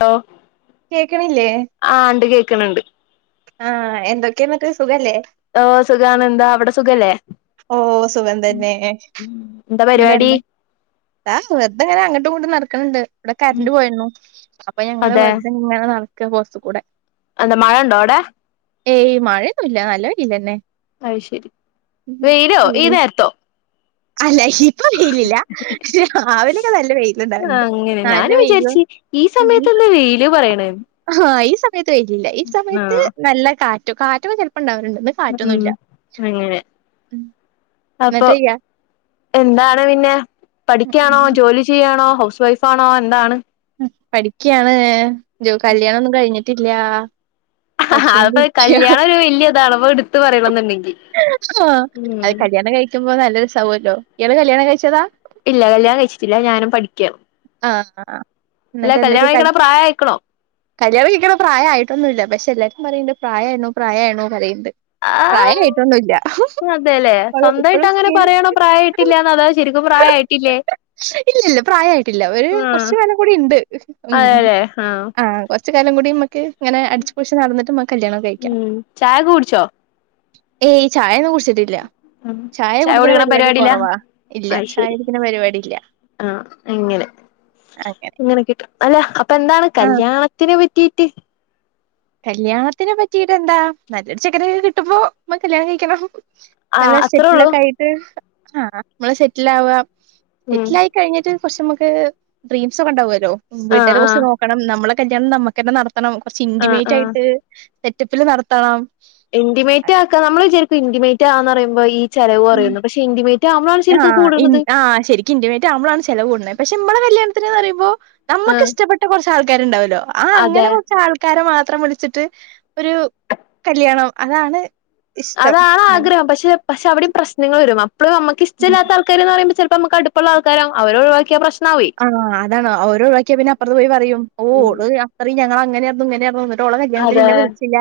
Hello കേക്കണില്ലേ ആഹ ണ്ട് കേക്കണണ്ട് ആഹ എന്തൊക്കെയ ന്നട്ട് സുഖല്ലേ ഓ സുഖാണ് എന്താ അവിടെ സുഖല്ലേ ഓ സുഖം തന്നെ എന്താ ന്നട്ട് പരിപാടി ന്താ ആഹ് വെറുതെങ്ങനെങ്ങട്ടുംങ്ങോട്ടും നടക്ക ക്കണ്ട് ഇവിടെ കറണ്ട് പോയിരുന്നു അപ്പൊ ഞങ്ങള് വെറുതെ ഇങ്ങനെ നടക്ക പോറത്തു കൂടെ അന്ത മഴ ഉണ്ടോഅവിടെ ഏയ് മഴയൊന്നുമല്ല നല്ല വയില്ലന്നെ അ ശരി വയിലോ ഈ നേരത്തോ അല്ല ഇപ്പൊ വെയിലില്ല പക്ഷ രാവിലൊക്കെ നല്ല വെയില ആ ഉണ്ടാവറുണ്ട് അങ്ങനെ നല്ല ഞാനും വെയിലും വിചാരിച്ച് ഈ ഉ വെയില് പറയണ് ആഹ ഈ സമയത്ത് വെയിൽ ഇല്ല ഈ ആ സമയത്ത് നല്ല കാറ്റും കാറ്റ ച ഉണ്ടാവണ്ട് ഉം കാറ്റൊന്നുമല്ല അങ്ങനെ അപ്പൊ എന്താണ് പിന്നെ പഠിക്കാണോ ജോലി ചെയ്യാണോ ഹൗസ് വൈഫ് ആണോ എന്താണ് പഠിക്കയാണ് കല്യാണൊന്നും കഴിഞ്ഞിട്ടില്ല അ പഠിച്ചോണ്ടിരിക്ക കല്യാണം ഒരു വലിയ ഇതാണ് അപ്പൊ എടുത്ത പറയണ എന്നുണ്ടെങ്കിൽ ആ അത് കല്യാണം കഴിക്കുമ്പോ നല്ലൊരു സൗഖല്ലോ ഇയാള് കല്യാണം കഴിച്ചതാ ഇല്ല കല്യാണം കഴിച്ചിട്ടില്ല ഞാനും പഠിക്കാ ആ എന്നിട്ട് എന്തൊക്കെയ പ്രായം ആയിക്കണോ കല്യാണം കഴിക്കണ പ്രായമായിട്ട് ന്നില്ല പക്ഷെ എല്ലാരും പറയണ്ട് പ്രായമയിണ് പ്രായമയിണ് പറയണ്ട് പ്രായട്ട അതെല്ലെ സ്വന്തമായിട്ട് അങ്ങനെ സ്കിൻ പറയണോ പ്രായ ഇട്ടില്ലന്ന് അതാ ശരിക്കും പ്രായമായിട്ടില്ലേ ഇല്ലല്ല പ്രായമായിട്ടില്ല ഒരു കൊറച്ചു പേനം കൂടി ഉണ്ട് ഉ അതെല്ലേ ആഹ് ആ് കൊറ ക കൂടി ഇനെ അടിച്ച് പോളിച്ചു നടന്നി ഉം ചായ കുടിച്ചോ ഏയ് ഈ ചായയന്നും കുടിച്ചിട്ടില്ല ചായ കുടിക്കുന്ന കുടിക്കണ പരിപാടി പരിപാടിയിലാ കൊറവാ ഇല്ല ചായ കുടിക്കുന്ന പരിപാടി ഇല്ല ആഹ എങ്ങനെ അങ്ങനെ ഇങ്ങനെ കിട്ടും അല്ലെ അപ്പൊന്ത എന്താണ് ആഹ് കല്യാണത്തിനെ പറ്റിട്ട് കല്യാണത്തിനെ പറ്റിയിട്ട് എന്താ നല്ലൊരു ചക്കനെ കിട്ടുമ്പോ നമ്മ കല്യാണം കഴിക്കണം നല്ല ആഹ് അത്രേ സെറ്റില ഉള്ളൂ ഒക്കെ ആയിട്ട് ആഹ നമ്മളെ സെറ്റിൽ ആവുക ഉം സെറ്റിലായി കഴിഞ്ഞിട്ട് കുറച്ച നമുക്ക് ഡ്രീംസ് ഒക്കെ ഉണ്ടാവും വരോ ആഹ് വീട്ടെരെ കൊറച്ച് ആഹ് നോക്കണം നമ്മളെ കല്യാണം നമ്മുക്കന്നെ നടത്തണം കൊറച്ച് ആഹ് ഇന്റിമേറ്റ് ആഹ് ആയിട്ട് സെറ്റപ്പില് നടത്തണം ഇന്റിമേറ്റ് ആക്കാം നമ്മള് വിചാരിക്കും ഇൻന്റിമേറ്റ് ആന്നറയുമ്പോ ഈ ചെലവ് ഉം കുറയുന്ന് പക്ഷെ ഇന്മേറ്റ് ആഹ് ആഹ ശരിക്കും ഇന്റിമേറ്റ് ആവുമ്പളാണ് ചെലവ കൂടുണത് പക്ഷെ മ്മളെ കല്യാണത്തിന്ന്ന് പറയുമ്പോ നമ്മക്ക് ആഹ് ഇഷ്ടപ്പെട്ട കൊറച്ച് ആൾക്കാരുണ്ടാവൊല്ലോ ആ അതെ അങ്ങനെ കൊറച്ച് ആൾക്കരെമാത്രം വിളിച്ചിട്ട് ഒരു കല്യാണം അതാണ് ഇഷ്ടം അതാണ് ആഗ്രഹം പക്ഷ പക്ഷെ അവിടം പ്രശ്നങ്ങള്‌ വെരും അപ്പളും അമ്മക്ക് ഉം ഇഷ്ടല്ലാത്ത ആൾക്കാര്ന്ന് റയുമ്പോ ചെലപ്പമ്മക്ക് അട്പ്പള്ള ആൾക്കാരാവും അവരെ ഒഴിവാക്കിയ പ്രശ്നാവും ആഹ് അതാണ് ഓരേ ഒഴിവാക്കിയാ പിന്നെ അപ്പറത്ത് പോയി പറയും ഓ ഉം ഓള് അത്രയും ഞങ്ങളങ്ങനേർന്നു ഇങ്ങെനേർന്നൂന്ന് ഓളെ കല്യാണത്തിന് അതെ ഇന്നെ വിളിച്ചില്ല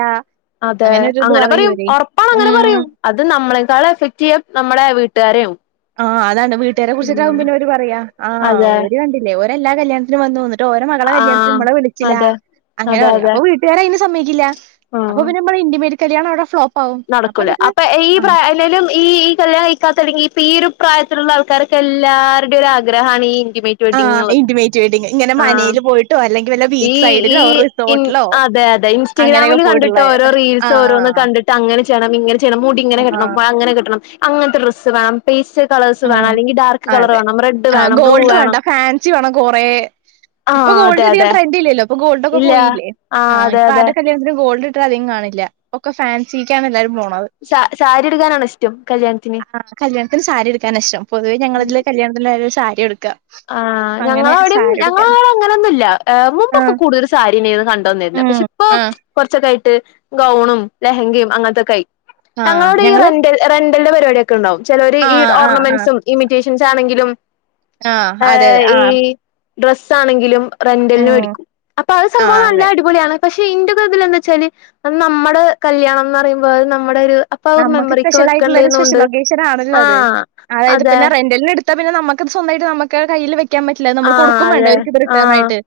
അതെ ഒരിത് അങ്ങനെ പറയും പറയൂവര്. ഒറപ്പാണങ്ങനെ പറയും അത് നമ്മളെക്കാളും എഫക്ട്യ്യാ നമ്മടെ വീട്ടാ രാവും ആഹ് അതാണ് വീട്ടാരെ കുറിച്ചക്കാവും പിന്നെ അവര് പറയാ ആ അതെ ഓര് കണ്ടില്ലേ ഓര് എല്ലാ കല്യാണത്തിനും വന്ന്പ്പോവും എ ന്ന്ട്ട് ഓരെ മകളെ കല്യാണത്തിന് ആഹ് മ്മളെ വിളിച്ചിലാ അതെ അങ്ങനെ അതെ പറയും അതെ അപ്പൊ വീട്ടുകാരയിന് സമ്മയിക്കില്ല അപ്പൊ ആഹ് പിന്നമ്മള് ഇൻിമേറ്റ് കല്യാണവ്ടെ ഫ്ലോപ്പാ നടക്കൂല അപ്പൊ ഈ പ്രായ അല്ലേലും ഈ ഈ കല്യാണം കഴിക്കാത്തല്ലെങ്കി ഇപ്പ ഈ ഒരു പ്രായത്തിലുള്ള ആൾക്കാര്ക്കെല്ലാരുടീം ഒരു ആഗ്രഹാണ് ഈ ഇന്റിമേറ്റ് ആ വെഡ്ഡിങ് എന്ന്ള്ളത് ഇന്റിമേറ്റ് വെഡിങ്. ഇങ്ങനെ ആ മനയില് പോയിട്ടോ അല്ലെങ്കിൽ വല്ല ബീച്ച് ഈ ഈ സൈഡിലോ ഇൻ റിസോർട്ടിലോ അതെ അതെ അങ്ങനെയൊക്കെ ഇൻസ്റ്റാഗ്രാമില് പോയിട്ടുള്ള കണ്ടിട്ടോരോ ആ. റീൽസ് ഓരോന്ന് കണ്ടിട്ട് [unintelligible] അങ്ങനെ ചെയ്യണം ഇങ്ങനെ ചെയ്യണം മുടി ആ. ഇങ്ങനെ ആ. കെട്ടണം വ അങ്ങനെ കെട്ടണം അങ്ങൻത്തെ ഡ്രസ്സ് വേണം പേസ് കളേ്സ് ആ. വേണം അല്ലെങ്കി ഡാർക്ക് കളറ് വേണം റെഡ് വേണം ബ്ലൂ വേണം [unintelligible] ച വേണം കൊറെേ ഇപ്പൊ ആഹ് അതെ ഗോൾഡ് അധികം അതെ ട്രെന്റില്ലല്ലോ ഇപ്പൊ ഗോൾഡ്ക്കെ ഇല്ല പോയില്ലേ ആ ആഹ് അതെ ഇപ്പ അതെ ആര്ടെ കല്യാണത്തിനും ഗോൾഡ് [unintelligible] അധികം കാണില്ല ഒക്ക ഫാൻസി ക്കാണ് എല്ലാരും പോണ സാ സാരി ഉടുക്കാനാണ് ഇഷ്ടം കല്യാണത്തിന് [unintelligible] [inaudible] കല്ല്യാണത്തിന് സാരി എട് ക്കാനിഷ്ടം പൊതുവെ ഞങ്ങളതില് കല്യാണത്തിന് ല്ലാരും സാരിയുടുക്ക. ആ ഞങ്ങളവിടിം ഞങ്ങളവ്ടെ അങ്ങനൊന്നുല്ല ഏഹ് ആ മുമ്പൊക്കെ കൂടുതൽ സാരിനേന്നു കണ്ടന്നിരുന്നേ. ഉം പക്ഷെ ഇപ്പോ ആ കൊറച്ചൊക്കായി ഗൗണും ലെഹങ്കയും അങ്ങനത്തൊക്കായി ആ ങ്ങങ്ങളോടെ ഈ ഞങ്ങള് റന്റെല റന്റ്ൽന്റ പരിപാടി ഒക്കെ ണ്ടാവും ചെലോര് ആ ഈ ആ ആ ഓർണമെന്റ്സും ഇമിറ്റേഷൻസ് ആണെങ്കിലും ആ ഏ അതെ അതെ ആ ഈ ഡ്രസ്സ് ആണെങ്കിലും റെന്റലിന് ഉം വേടിക്കും. അപ്പൊ അത് ആ സംഭവം നല്ല അതെ അടിപൊളിയാണ് പക്ഷെ ഇ ഇതിലെന്തച്ചാല് അത്‌ നമ്മടെ കല്യാണന്നറയുമ്പോ അത് നമ്മടെ ഒരു അപ്പൊ അത് നമുക്ക് മെമ്മറിക്ക് സ്പെഷ്യൽ ആയിട്ടുള്ളൊരു സ്പെഷ്യൽ വെക്കണ്ടേന്നുണ്ട് ഒക്കേഷൻ ആണല്ലോ അത് ആഹ് അതായത് അതെ പിന്നെ റെന്റൽന് എടു ത്ത പിന്നെ നമക്കത് സ്വന്തായിട്ട് നമക്ക് കയ്യില് വെക്കാ പറ്റില്ല ആഹ് നമ്മള്കൊടുക്കും വേണ്ടേ അതെ അവരിക്ക്ത് ആഹ് റിട്ടേണായിട്ട്.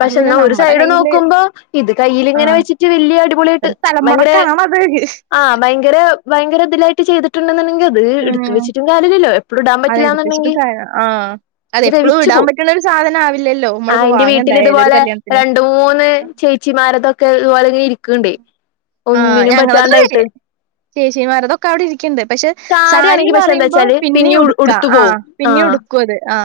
പക്ഷെ ന്നാ ഒരു സൈഡ് നോക്കുമ്പോ ഇത് കയ്യില്ങ്ങനെ ആഹ് വെച്ചിട്ട് വല്ല്യ അടിപൊളിയായിട്ട് ഒരു [inaudible] സ്ഥലം ഭയങ്കരേ [unintelligible] ആ ഭയങ്കര ഭയങ്കര ഇതിലായിട്ട് ചെയ്തിട്ടുണ്ടെന്നുണ്ടെങ്കി അത് എടുത്ത് ഉം. വെച്ചിട്ടും കാര്യല്ലല്ലോ. എപ്പളും ഇടാൻ അതെടുത്തുവെച്ചിട്ട് പറ്റില്ലാന്നുണ്ടെങ്കി കാര്യ ആഹ്. അതെപ്പളും ധ്രെവിച്ചു ഇടാൻ പോവും. പറ്റണ ഒരു സാധനാവില്ലല്ലോ. ആ നമ്മളിപ്പോ ഇന്റെ വാങ്ങെന്തായാലും ഒരു വീട്ടലിതുപോലെ കല്യാണത്തിന്. രണ്ടു മൂന്ന് ചേച്ചിമാരതൊക്കെ ഇതുപോലെ [unintelligible] രിക്ക്ണ്ടേ ആഹ് ഒന്നിനും ഞങ്ങളത് അതെ. പറ്റാണ്ടായിട്ട് ചേച്ചിമാരതൊക്കെ അവിടെ ഇരിക്കിണ്ട് പക്ഷെ സാരിയാണെങ്കി പക്ഷെ സാരിന്ന്റയുമ്പോ എന്താച്ചാല് പിന്നിം ഉ ഉടു ക്ക ഉടുത്തു ആ പോവും പിന്നിം ആഹ് ഉടുക്കത് ആ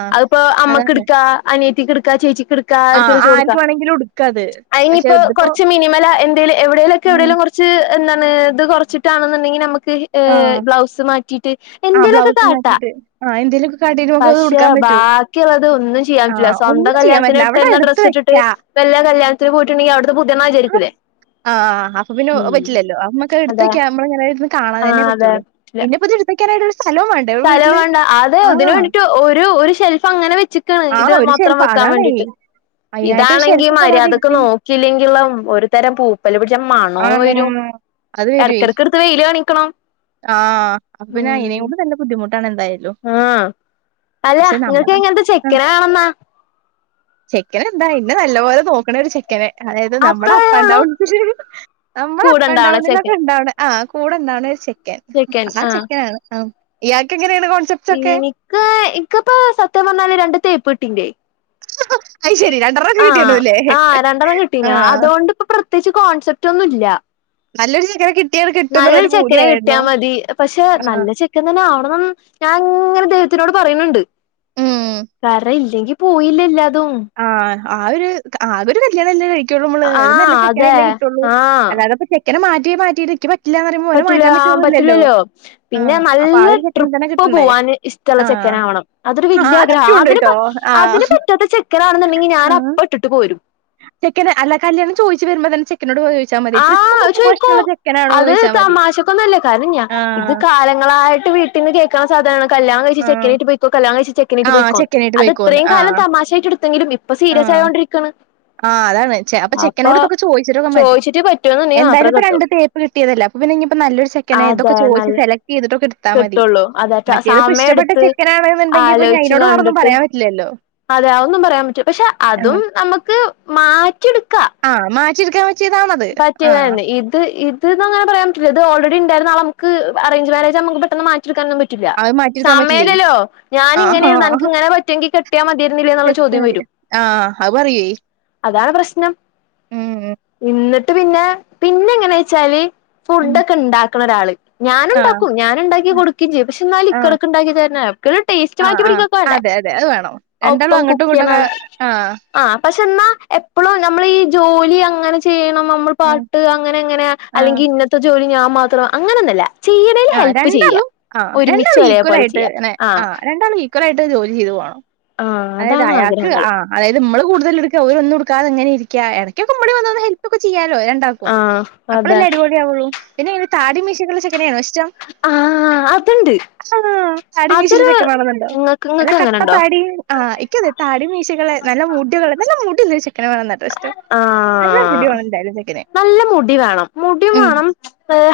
അതാണ് അനിയത്തിക്ക്ട്ക്കാ ചേച്ചിക്ക്ട് ആഹ് [unintelligible] കൊടുക്ക ആർക്ക് വേണെങ്കിലും ഉടുക്കാത്. പക്ഷെ അയിഞ്ഞിപ്പോ ഇതിപ്പോ കൊറച്ച് മിനിമല എന്തേലും എവിടെലും ഒക്കെ ഉം എവിടെലും കൊറച്ച് എന്താണ് ഇത് കൊറച്ചിട്ടാണെന്നുണ്ടെങ്കി നമക്ക് ആഹ് ബ്ലൗസ് മാറ്റിട്ട് ആഹ് എന്തേലൊക്കെ ബ്ലൗസ് കാട്ടാ മാറ്റിയിട്ട് ആഹ് എന്തേലൊക്കെ കാട്ടീട്ട് നമുക്കത് പക്ഷെ ഉടുക്കാൻ പറ്റും. ബാക്കിള്ളത് ഒന്നും ചെയ്യാപറ്റൂല്ല ആഹ് സ്വന്തം ഒന്നും ചെയ്യാൻ കല്യാണത്തിന് പറ്റില്ല. അവിടെ ഇട്ട്ന്ന എടുത്ത് ഡ്രസ്സ് ഇട്ടിട്ട് വെക്കാ. വല്ല കല്യാണത്തിന് പോയിട്ട്ണ്ടെങ്കി അവ്ടത്തെ പുതിയെള്ളാ വിചാരിക്കൂല്ലേ ആ ആ അപ്പൊപിന്നെ അത്പറ്റില്ലല്ലോ അമ്മക്ക അതാ എടുത്തൊക്യ ഞ്ഞമ്മളയിങ്ങനെയിര്ന്ന് കാണാൻ അതന്നെ ആഹ് അതെ പറ്റോള്ളൂ പിന്നെപ്പതിട്ട്ത്തക്കാനായിട്ടൊരു സ്ഥ സ്ഥലവും വേണ്ട അതെ അതിന് വേണ്ടിട്ട് ഒരു ഒരു ഷെൽഫ് അങ്ങനെ വെച്ചക്കണ് ഇത് മാത്രം വെക്ക അതാന്നേ ഇതാണെങ്കി മര്യാദക്ക് നോക്കിയില്ലെങ്കിലുള്ള ഒരു തരം പൂ പൂപ്പല് പിടിച്ച മണോം വരും ആഹ് അത് വരുവേ ഇടയ്ക്കിടയ്ക്ക് എടുത്ത് വെയില് കാണിക്കണം ആഹ് അപ്പൊ പിന്നെ അയിനെ ഉം കൊണ്ട് തന്നെ ആഹ് അല്ല പക്ഷെ നിങ്ങൾക്ക് നമ്മടെ എങ്ങനത്തെ ചെക്കനെവേണോന്നാ ചെിക്കന എന്താ ഇന്നെ നല്ല പോോലെ നോക്കണ ഒരു ചെക്കന് അതായത് നമ്മുടെ അത്രയേ അപ്പ് ആൻഡ് ഉള്ളൂ ഡൗൺ നമ്മൾ അപ്പ് ആൻഡ് കൂടെണ്ടാവണ ഡൗണിലൊക്കെ ചെക്കൻ ഇണ്ടാവ്ണ ആ് കൂടെന്താവണ ഒരു ചെക്കൻ ആ ചെക്കന ആണ് ആ എനിക്ക് എനിക്കിപ്പ സത്യം പറഞ്ഞാല് രണ്ട തേപ്പട്ടിന്റെേ ആ ആഹ ആഹ രണ്ടെരണം കിട്ടീന ആഹ് അതുകൊണ്ട്ിപ്പോ പ്രത്യേകിച്ച് കോൺസെപ്റ്റ് ഒന്നും ഇല്ല നല്ലൊരു ചക്കര കി നല്ല ഒരു ചെക്കനെ കിട്ടിയാൽ മതി പക്ഷെ ആഹ് നല്ല ചെക്കൻ തന്നെ ആവണം ന്ന് ഞാൻ അങ്ങനെ ദൈവത്തിനോട് പറിനിണ്ട് ഉം കറ ഇല്ലെങ്കിൽ പോയില്ലേ ആഹ ആ ഒരു ആക ഒരു കല്യാണം തന്നെ കഴ കൂ നമ്മള് ഒരു ആഹ് നല്ല ചെക്കെനെ അതെ അല്ലേ കട്ടുള്ളൂ അല്ലാത ചെക്കന മാറ്റേ മാറ്റി നക്കറ്റ പറ്റല ആ പറ്റലല്ലോ പിന്നെ ആഹ് അപ്പൊ ആ നല്ല ഒരു ചെക്കനെ തന്നെ ട്രിപ്പ് കിട്ടണ്ടേ പോവാൻ ഇഷ്ടുള്ള ചെക്ക ആഹ് ചെകാനവണം അതൊരു ആഹ് വല്്രഹ അ അതിക്കുണ്ട് ട്ടോ പാെ ആഹ് ാണെന്നുണ്ടെങ്ക ഞൻ അപ്പ ഇട്ടിട്ടു പോരും ചെക്കന അല്ലാ കല്ല്യാണം ചോദിച്ചു വരുമ്പോന്നെ ചെ ആഹ അത് ചോദിക്കും ചെക്കനാണോന്ന് അത് ചോദിച്ചാൽ മതി തമാശക്കൊന്നല്ല കാരണം ഞാൻ ഇത് ആഹ് കാലങ്ങ നിങ്ങളായിട്ട് വീട്ട നിന്ന് കേൾക്കുള്ള സാധാനമാണ് കല്ല്യാണം കഴി ആഹ് ചെക്കനട്ട പോയിക്കോ കല്ലാ കഴിച്ച ചെക്കനറ്റ് ആഹ് പോയിക്കോ ചെക്കനായിട്ട് പോയിക്കോന്ന് അത്െത്രയും കാലം ആഹ് തമാശായിട്ട് എടുത്തെങ്കിലും ഇപ്പൊ സീരിയസ് ആഹ് ആയൊണ്ടിരിക്കാണ് ആഹ് അതാണ് അപ്പൊ ചെക്കനോട് ഇത്തൊക്കെ ചോദിച്ചിട്ടോക്കാൻ മതി ചോയിച്ചിട്ട് പറ്റുവെന്നുണ്ടെങ്കി എന്തായാലും മാത്രേ ഇപ്പോ രണ്ട് കെട്ടുള്ളൂ തേപ്പ് കിട്ടിയതല്ല അപ്പ പിന്ന ഇനിയിപ്പോ നല്ലൊരുെക്കൻ ഇതൊക്കെ അതെ ചോച്ച് നല്ല സെലക്ട് ചെയ്തിട്ടൊക്കെ ഇടുത്താ മതി കിട്ടുള്ളൂ അതെ മറ്റേതിപ്പോ സമയം ഇഷ്ടപ്പെട്ട എടുത്ത് ചെക്കനാണെന്നുണ്ടെങ്കി ഇപ്പൊ ഞാൻതിനോട് വേറൊന്നും പറയാൻ പറ്റില്ലല്ലോ അതെയൊന്നും പറയാൻ പറ്റൂ പക്ഷെ അതും നമുക്ക് മാറ്റിെടുക്ക ആഹ മാ ചിർഗ പറ്റിയത തന്നെ ഇത് ഇത്ന്ന് അങ്ങനെ പറയാൻ പറ്റില്ല ഇത് ഓൾറെഡി നമുക്ക് അറേഞ്ച് മാരേജ് നമുക്ക് പെട്ടന്ന് മാറ്റി പറ്റില്ല അത് മാറ്റിയെടുക്കാൻ പറ്റില്ലേ? സമയല്ലല്ലോ ആഹ്. ഞാനിങ്ങനെനക്ക് ആഹ്. ഇങ്ങനെ പറ്റെങ്കിൽ കെട്ടിയാൽ മതിയരുന്നില്ലേ എന്നുള്ള സെറ്റ് ചോദ്യം വരും ആഹ് അവ പററിയേ അതാണ് പ്രശ്നം എന്നിട്ട് പിന്നെ പിന്നെ എങ്ങനെ വെച്ചാല് ഉം. ഫുഡ ഒക്കെ ഉണ്ടാക്കണ ഒരാള് ഞാനും ആഹ്. ഉണ്ടാക്കും ഞാനൻ ഉണ്ടാക്കി കൊടുക്കയും ചെയ്യും പക്ഷെ എന്നാലും ആഹ്. ഇടക്ക ഉണ്ടാക്കി തര ഒരു ടേസ്റ്റ് ആഹ്. മാറ്റി ആഹ്. പിടിക്കാക്കണ്ടേ അതെ അതെ അത് വേണംോ രണ്ടാള്ളം അങ്ങോട്ടും ഇങ്ങോട്ടുംൊക്കെ ആഹ് ആ പക്ഷെ എന്നാ എപ്പോഴും നമ്മൾീഈ ജോലി അങ്ങനെ ചെയ്യണം നമ്മൾ ആഹ്. പാട്ട് അങ്ങനെ അങ്ങനെ ആഹ്. അല്ലെങ്കിൽ ഇന്നത്തെ ജോലി ഞാൻ മാത്രം അങ്ങനൊന്നല്ല ചെയ്യണേൽ ആ ഹെൽപ്പ് ചെയ്യ രണ്ടാളും ആ ഒരുമിച്ച് രണ്ടാളും ഈക്വൽ ഒരേപോലെ ആയിട്ട്െ ചെയ്യാ ആ ആഹ് രണ്ടാളും ഈക്വൽ ആയിട്ട് ജോലി ചെയ്ത് പോണം ആഹ് അതായത് അതാണ് അയാൾക്ക് ആഗ്രഹങ്ങള് ആ് അതത് നമ്മള് കൂടുതൽ എടുക്ക ഒന്നും ാതെങ്ങനെ ഇരിക്കാ ഇടയ്ക്കൊക്കെ മമ്മടി വന്ന ഹെൽപ് ഒക്കെ ചെയ്യാാലോ രണ്ടാക്കും ആഹ് അതെ അപ്പഴെല്ലാ അരിപാടിിയവുള്ളൂ പിന്നെ അെ താടി മീശക്കുള്ള ചെക്കന ആണോ ഇഷ്ടം ആഹ് അതുണ്ട് ആ താടി അതൊരു മീശിലിൊക്കെ വേണെന്നണ്ടോ ഇങ്ങക്ക് അല്ലെ ഇങ്ങക്ക് കട്ട അങ്ങനെണ്ടോ താടിയും ആഹ് ഇിക്ക അെ താടി മീശകെ നല്ല മൂടി ഒക്കെള്ള നല്ല മൂടി നിന്ന് ചെക്കന വേണം ന ഡ്ര എല്ല ആഹ് കുടിയോണന്തല്ല സെക്ക നല്ല മുടി വേണം മുടിയും വേണം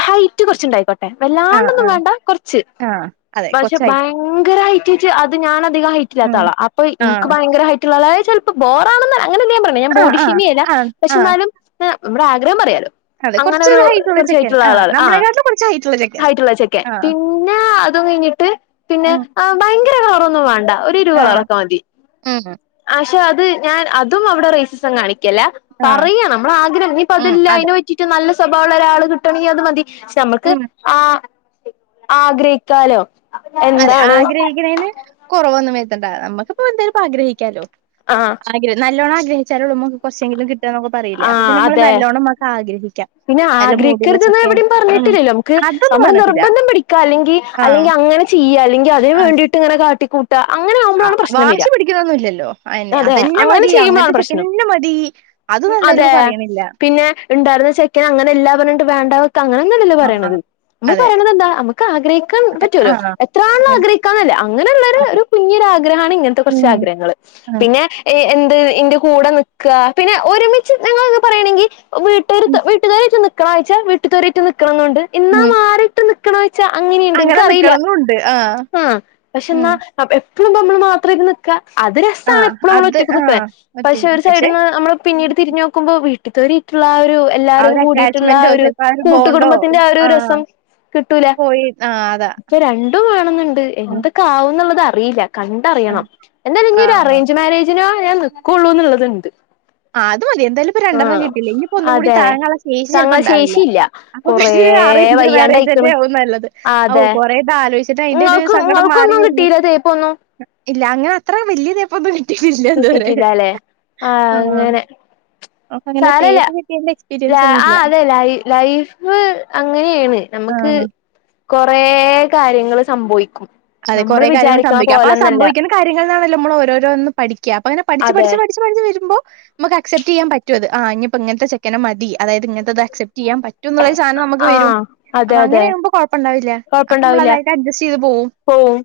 ഹൈറ്റ് കുറച്ചുണ്ടായിക്കോട്ടെ ആ വല്ലാണ്ടൊന്നും ആ വേണ്ട കൊറച്ച് ആ അതെ പക്ഷെ കുറച്ചായിട്ട് ഭയങ്കരമായിട്ടട്ട് അത് ഞൻ അത് അ ഹൈറ്റ്ില്ലാത്ത ഉം ആളാണ് അപ്പോ ആ എനിക്ക് ഭയര ഹൈട്ടുള്ള അതായ ചിലപ്പോ ബോറാണ അങ്ങനെല്ല ഞാൻ ആ ആ പറീണേ പിന്നേ ആ പക്ഷെ ആ ന്നാലും നമ്മുടെ ആഗ്രഹം പറയാാലോ അതെ അങ്ങനെരു കുറച്ചൊരു ഹൈറ്റുള്ള ചെക്കൻ കുറച്ചായിട്ടുള്ള ആളാണ് ആ നമ്മളെക്കാട്ടിലും കുറച്ച് ഹൈറ്റുള്ള ചെക്കൻ ഹയിട്ടുള്ള ചെക്കെ ആ പിന്നെ അത കഴിഞ്ഞിട്ട് പിന്നെ ഉം ആ ഭയങ്കര കളറൊന്നും വേണ്ട ഒ ഇരു ആ കളറൊക്കെ മതി ഉം പക്ഷെ അത് ഞാൻ അതും അവിടെ റേസസും കാണിക്കും ആ പറയയാ നമ്മൾ ആഗ്രഹം ഇനി ഉം പതില്ല അതെ അതിനെ പറ്റിട്ട് നല്ല സ്വഭാവുള്ളള്ള ഒരാൾ കിട്ടണെങ്ക അത് മതി നമുക്ക് ഉം ആ ആഗ്രഹിക്കാലോ അതെ എന്താണ് ആഗ്രഹിക്കുന്നേന് കുറവൊന്നും വര്ത്തണ്ട നമ്മുക്കിപ്പോ എന്തായാലുംപ്പ ആഗ്രഹിക്കാലോ ആ ആഗ്രഹം നല്ലോണം ആഗ്രഹിച്ചാലൊള്ളൂ നമുക്ക് കുറച്ചെങ്കിലുകിട്ടുള്ളു പറയില്ലേ അപ്പോ ആഹ് പിന്നെ നമ്മള് അതെ നല്ലോണം വന്ന് ആഗ്രഹിക്കും പിന്നെ ആഗ്രഹിക്കരുതെന്ന് എവിടിയും ഉം പറഞ്ഞിട്ടില്ലല്ലോ നമുക്ക് അതൊന്നും നമ്മള് പറഞ്ഞിട്ടില്ല നിർബന്ധം പിടിക്കാം അല്ലെങ്കിൽ ആഹ് അല്ലെങ്കിൽ അങ്ങനെ ചെയ്യാ അല്ലെങ്കിൽ അതിന് ആഹ് വേണ്ടീട്ട് ഇങ്ങനെ കാട്ടികൂട്ട് അങ്ങനെ ആഹ് ആവുമ്പോഴാണ് പ്രശ്നം വരിക വാശി പിടിക്കണൊന്നും ഇല്ലല്ലോ അയന്നെ അതെ അതന്നെ അതെന്നെ അങ്ങനെ മതി ചെയ്യുമ്പോഴാണ് അങ്ങനത്തെ പ്രശ്നം ചെക്കനന്നെ മതി അതൊന്നും എന്തായാലും അതെ ഇപ്പ പറയണില്ല പിന്നെ ഉണ്ടായിരുന്ന ചെക്കന് അങ്ങനെ എല്ലാം പറഞ്ഞോണ്ട് വേണ്ട അങ്ങനൊന്നുവല്ലല്ലോ ആഹ് പറയണത് നമ്മൾ അതെ പറയണത് എന്താ നമുക്ക് ആഗ്രഹിക്കാൻ പറ്റുല്ലോ ആഹ് എത്രാൾ അങ്ങനെ ആഗ്രഹിക്കാന്നല്ലേ അതെ അങ്ങനെയുള്ളോര് കുഞ്ഞൊരാ ഗ്രഹാണ് ഇങ്ങനത്തെ കുറച്ച് ഉം ആഗ്രഹങ്ങൾ ആഹ് പിന്നെ എ യെൻ എന്റെ കൂടെ നിക്കുക പിന്നെ ഒരുമിച്ച് ഞങ്ങള് പറയാണെങ്കിൽ ഉം വിട്ടുകാര് വീട്ടുകാര് വാഴ്ച വീട്ട് തോട്ട് നിൽക്കണമെന്നുണ്ട് എന്നാ ഉം. മാറിയിട്ട് നിക്കണ ച്ച അങ്ങനെയുണ്ട് അങ്ങനെ എനിക്കറിയില്ല നിക്കണന്നുണ്ട് ആഹ് പക്ഷെ എന്നാ ഉം [unintelligible] നമ്മൾ മാത്രേം ഇങ്ങനെ നിക്കുക അത് രസാണ് ആഹ് ഇപ്പോളും നമ്മൾ അത് ഒറ്റയ്ക്ക് നിക്കണെ ആഹ് പക്ഷെ ഒറ്റയ്ക്ക് ഒരു സൈഡിന്ന് പക്ഷെ നമ്മള് പിന്നീട് തിരിഞ്ഞു നോക്കുമ്പോ വി ഇതുവരെയിട്ടുള്ള ആ ഒരു ആ എല്ലാരും ഒരു കൂടിട്ടുള്ള ആ അറ്റാച്ച്മെന്റോ ഒരു ചെലപ്പോ ബോണ്ടോ കൂട്ടുകുടുംബത്തിന്റെ ആ ഒരു രസം കിട്ടൂല പോയി ആ അതാ. ഇച്ച് രണ്ടും വേണംന്നുണ്ട് ഉം എന്തൊക്കെ ആവുംന്നുള്ളതാ അറിയില്ല ഉം. കണ്ടറിയണം എന്തായാലും ആ ഇനിഒരു അറേഞ്ച് മാരേജിനേ ഞാൻ നിക്കുള്ളൂ എന്നത്ണ്ട് ആ അത് മതി എന്തായാലും ഇപ്പോരണ്ടെണ്ണം കെട്ടിയില്ലേ ഇനിയിപ്പോ ഒന്നും കൂടി അതെ താങ്ങാനുള്ള ശേഷി ചെലപ്പോ താങ്ങാൻ ഉണ്ടാവില്ല ശേഷിയില്ല അപ്പൊ കൊറേ പിന്നെ അറേഞ്ച്ട് മേര്യേജ് വയ്യാണ്ടയിക്കണ് തന്നാവും നല്ലത് അതാവു അതെ കൊറേ നാൾ അതിന്റെ ഒരു നിങ്ങൾക്ക് സങ്കടം മാറി നിങ്ങൾക്കൊന്നും വരുന്നേ കിട്ടീല്ലേ തേപ്പൊന്നും ഇല്ല അങ്ങനെ അത്രേം വല്യ ടൈപ് ഒന്നുല്ല കിട്ടിട്ടില്ലാല്ലെ ആ അങ്ങനെ അപ്പോ ഇങ്ങനെ തേപ്പ് കിട്ടിയേന്റെ ല ആ അതെ ലൈ ലൈഫ് അങ്ങനെയാണ് ആ നമുക്ക് കൊറേ കാര്യങ്ങൾ സംഭവിക്കും അതെ നമ്മള് കുറെ കാര്യങ്ങൾ വിചാരിക്കണ സംഭവിക്കും അപ്പോ ആ പോലൊന്നല്ല സംഭവിക്കുന്ന കാര്യങ്ങൾന്നാണല്ലോ നമ്മൾ ഓരോ രോന്നും പഠി അപ്പൊ ഇങ്ങനെ പഠിച്ച് പഠിച്ച് വരുമ്പോ നമ്മക്ക് അസെ്പ്റ്റ് ചെയ്യാൻ പറ്റ ആ ഇഞ്ഞിപ്പോ ഇങ്ങനത്തെ ചെക്കനെ മതി അതായത് ഇങ്ങനത്തേത് അസെ്പ്റ്റ് ചെയ്യാൻ പറ്റ് റ്റൂന്നൊരുസാനം നമുക്ക് വരും ആഹ് അതെ അങ്ങനെ അതെ ആകുമ്പോ കുഴപ്പോണ്ടാവില്ല അപ്പോ നമ്മള് കൊഴപ്പുണ്ടാവില്ല അത് അഡ്ജസ്റ്റ് ചെയ്ത് പോവും പോവും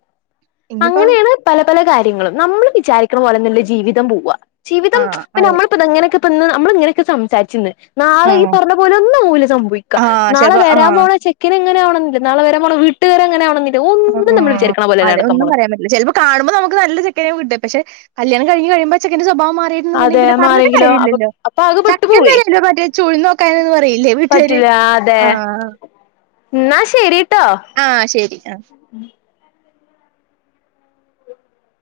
ഇനിയിപ്പോ അങ്ങനെയാണ് പല പല കാര്യങ്ങളും നമ്മള് വിചാരിക്കണ പോലൊന്നുവല്ല ജീവിതം പോവാ ആ ജീവിതം ഇപ്പൊ അതെ. നമ്മള് ഇങ്ങനൊക്കെ പ്പോ ഇന്ന് നമ്മള് ഇങ്ങനെയൊക്കെ സംസാരിച്ചുന്ന് ആ നാളെ ഈ പറഞ്ഞ പോലെ ഒന്നാവൂല സംഭവിക്ക ആ നാളെ ചെലപ്പോ ആ വരാൻ പോണ ചെക്കൻ എങ്ങനെയാ നാളെ വരാൻപോണ വീട്ടുകാര് എങ്ങനെയാവണോന്നില്ല ഒന്നും നമ്മള് ആഹ് വിചരിക്കണ പോലെ അല്ല അതെ നട ഒന്നും പറയാൻപറ്റില്ല ചിലപ്പോ കാണുമ്പോ നമുക്ക്‌ നല്ലചെക്കനാവും പക്ഷെ കല്യാണം കഴിഞ്ഞ് കഴിയുമ്പോ ചെക്കന്റെ സ്വഭാവം മാറിയിട്ടുന്നുണ്ടെങ്കിൽ അതെ പിന്നെ പറഞ്ഞിട്ട് മാറിയെങ്കിലോ അപ്പൊ കാര്യമില്ലല്ലോ അപ്പൊ ആകെ പെട്ടു പോവേ ചക്കേന്നുവല്ലല്ലോ മറ്റേ ചുഴ്ന്ന് നോക്കാൻന്ന് പറയില്ലേ വീട്ടുകാര് ല്ലാതെ ആ എന്നാ ശെരി ആ ശെരി ആ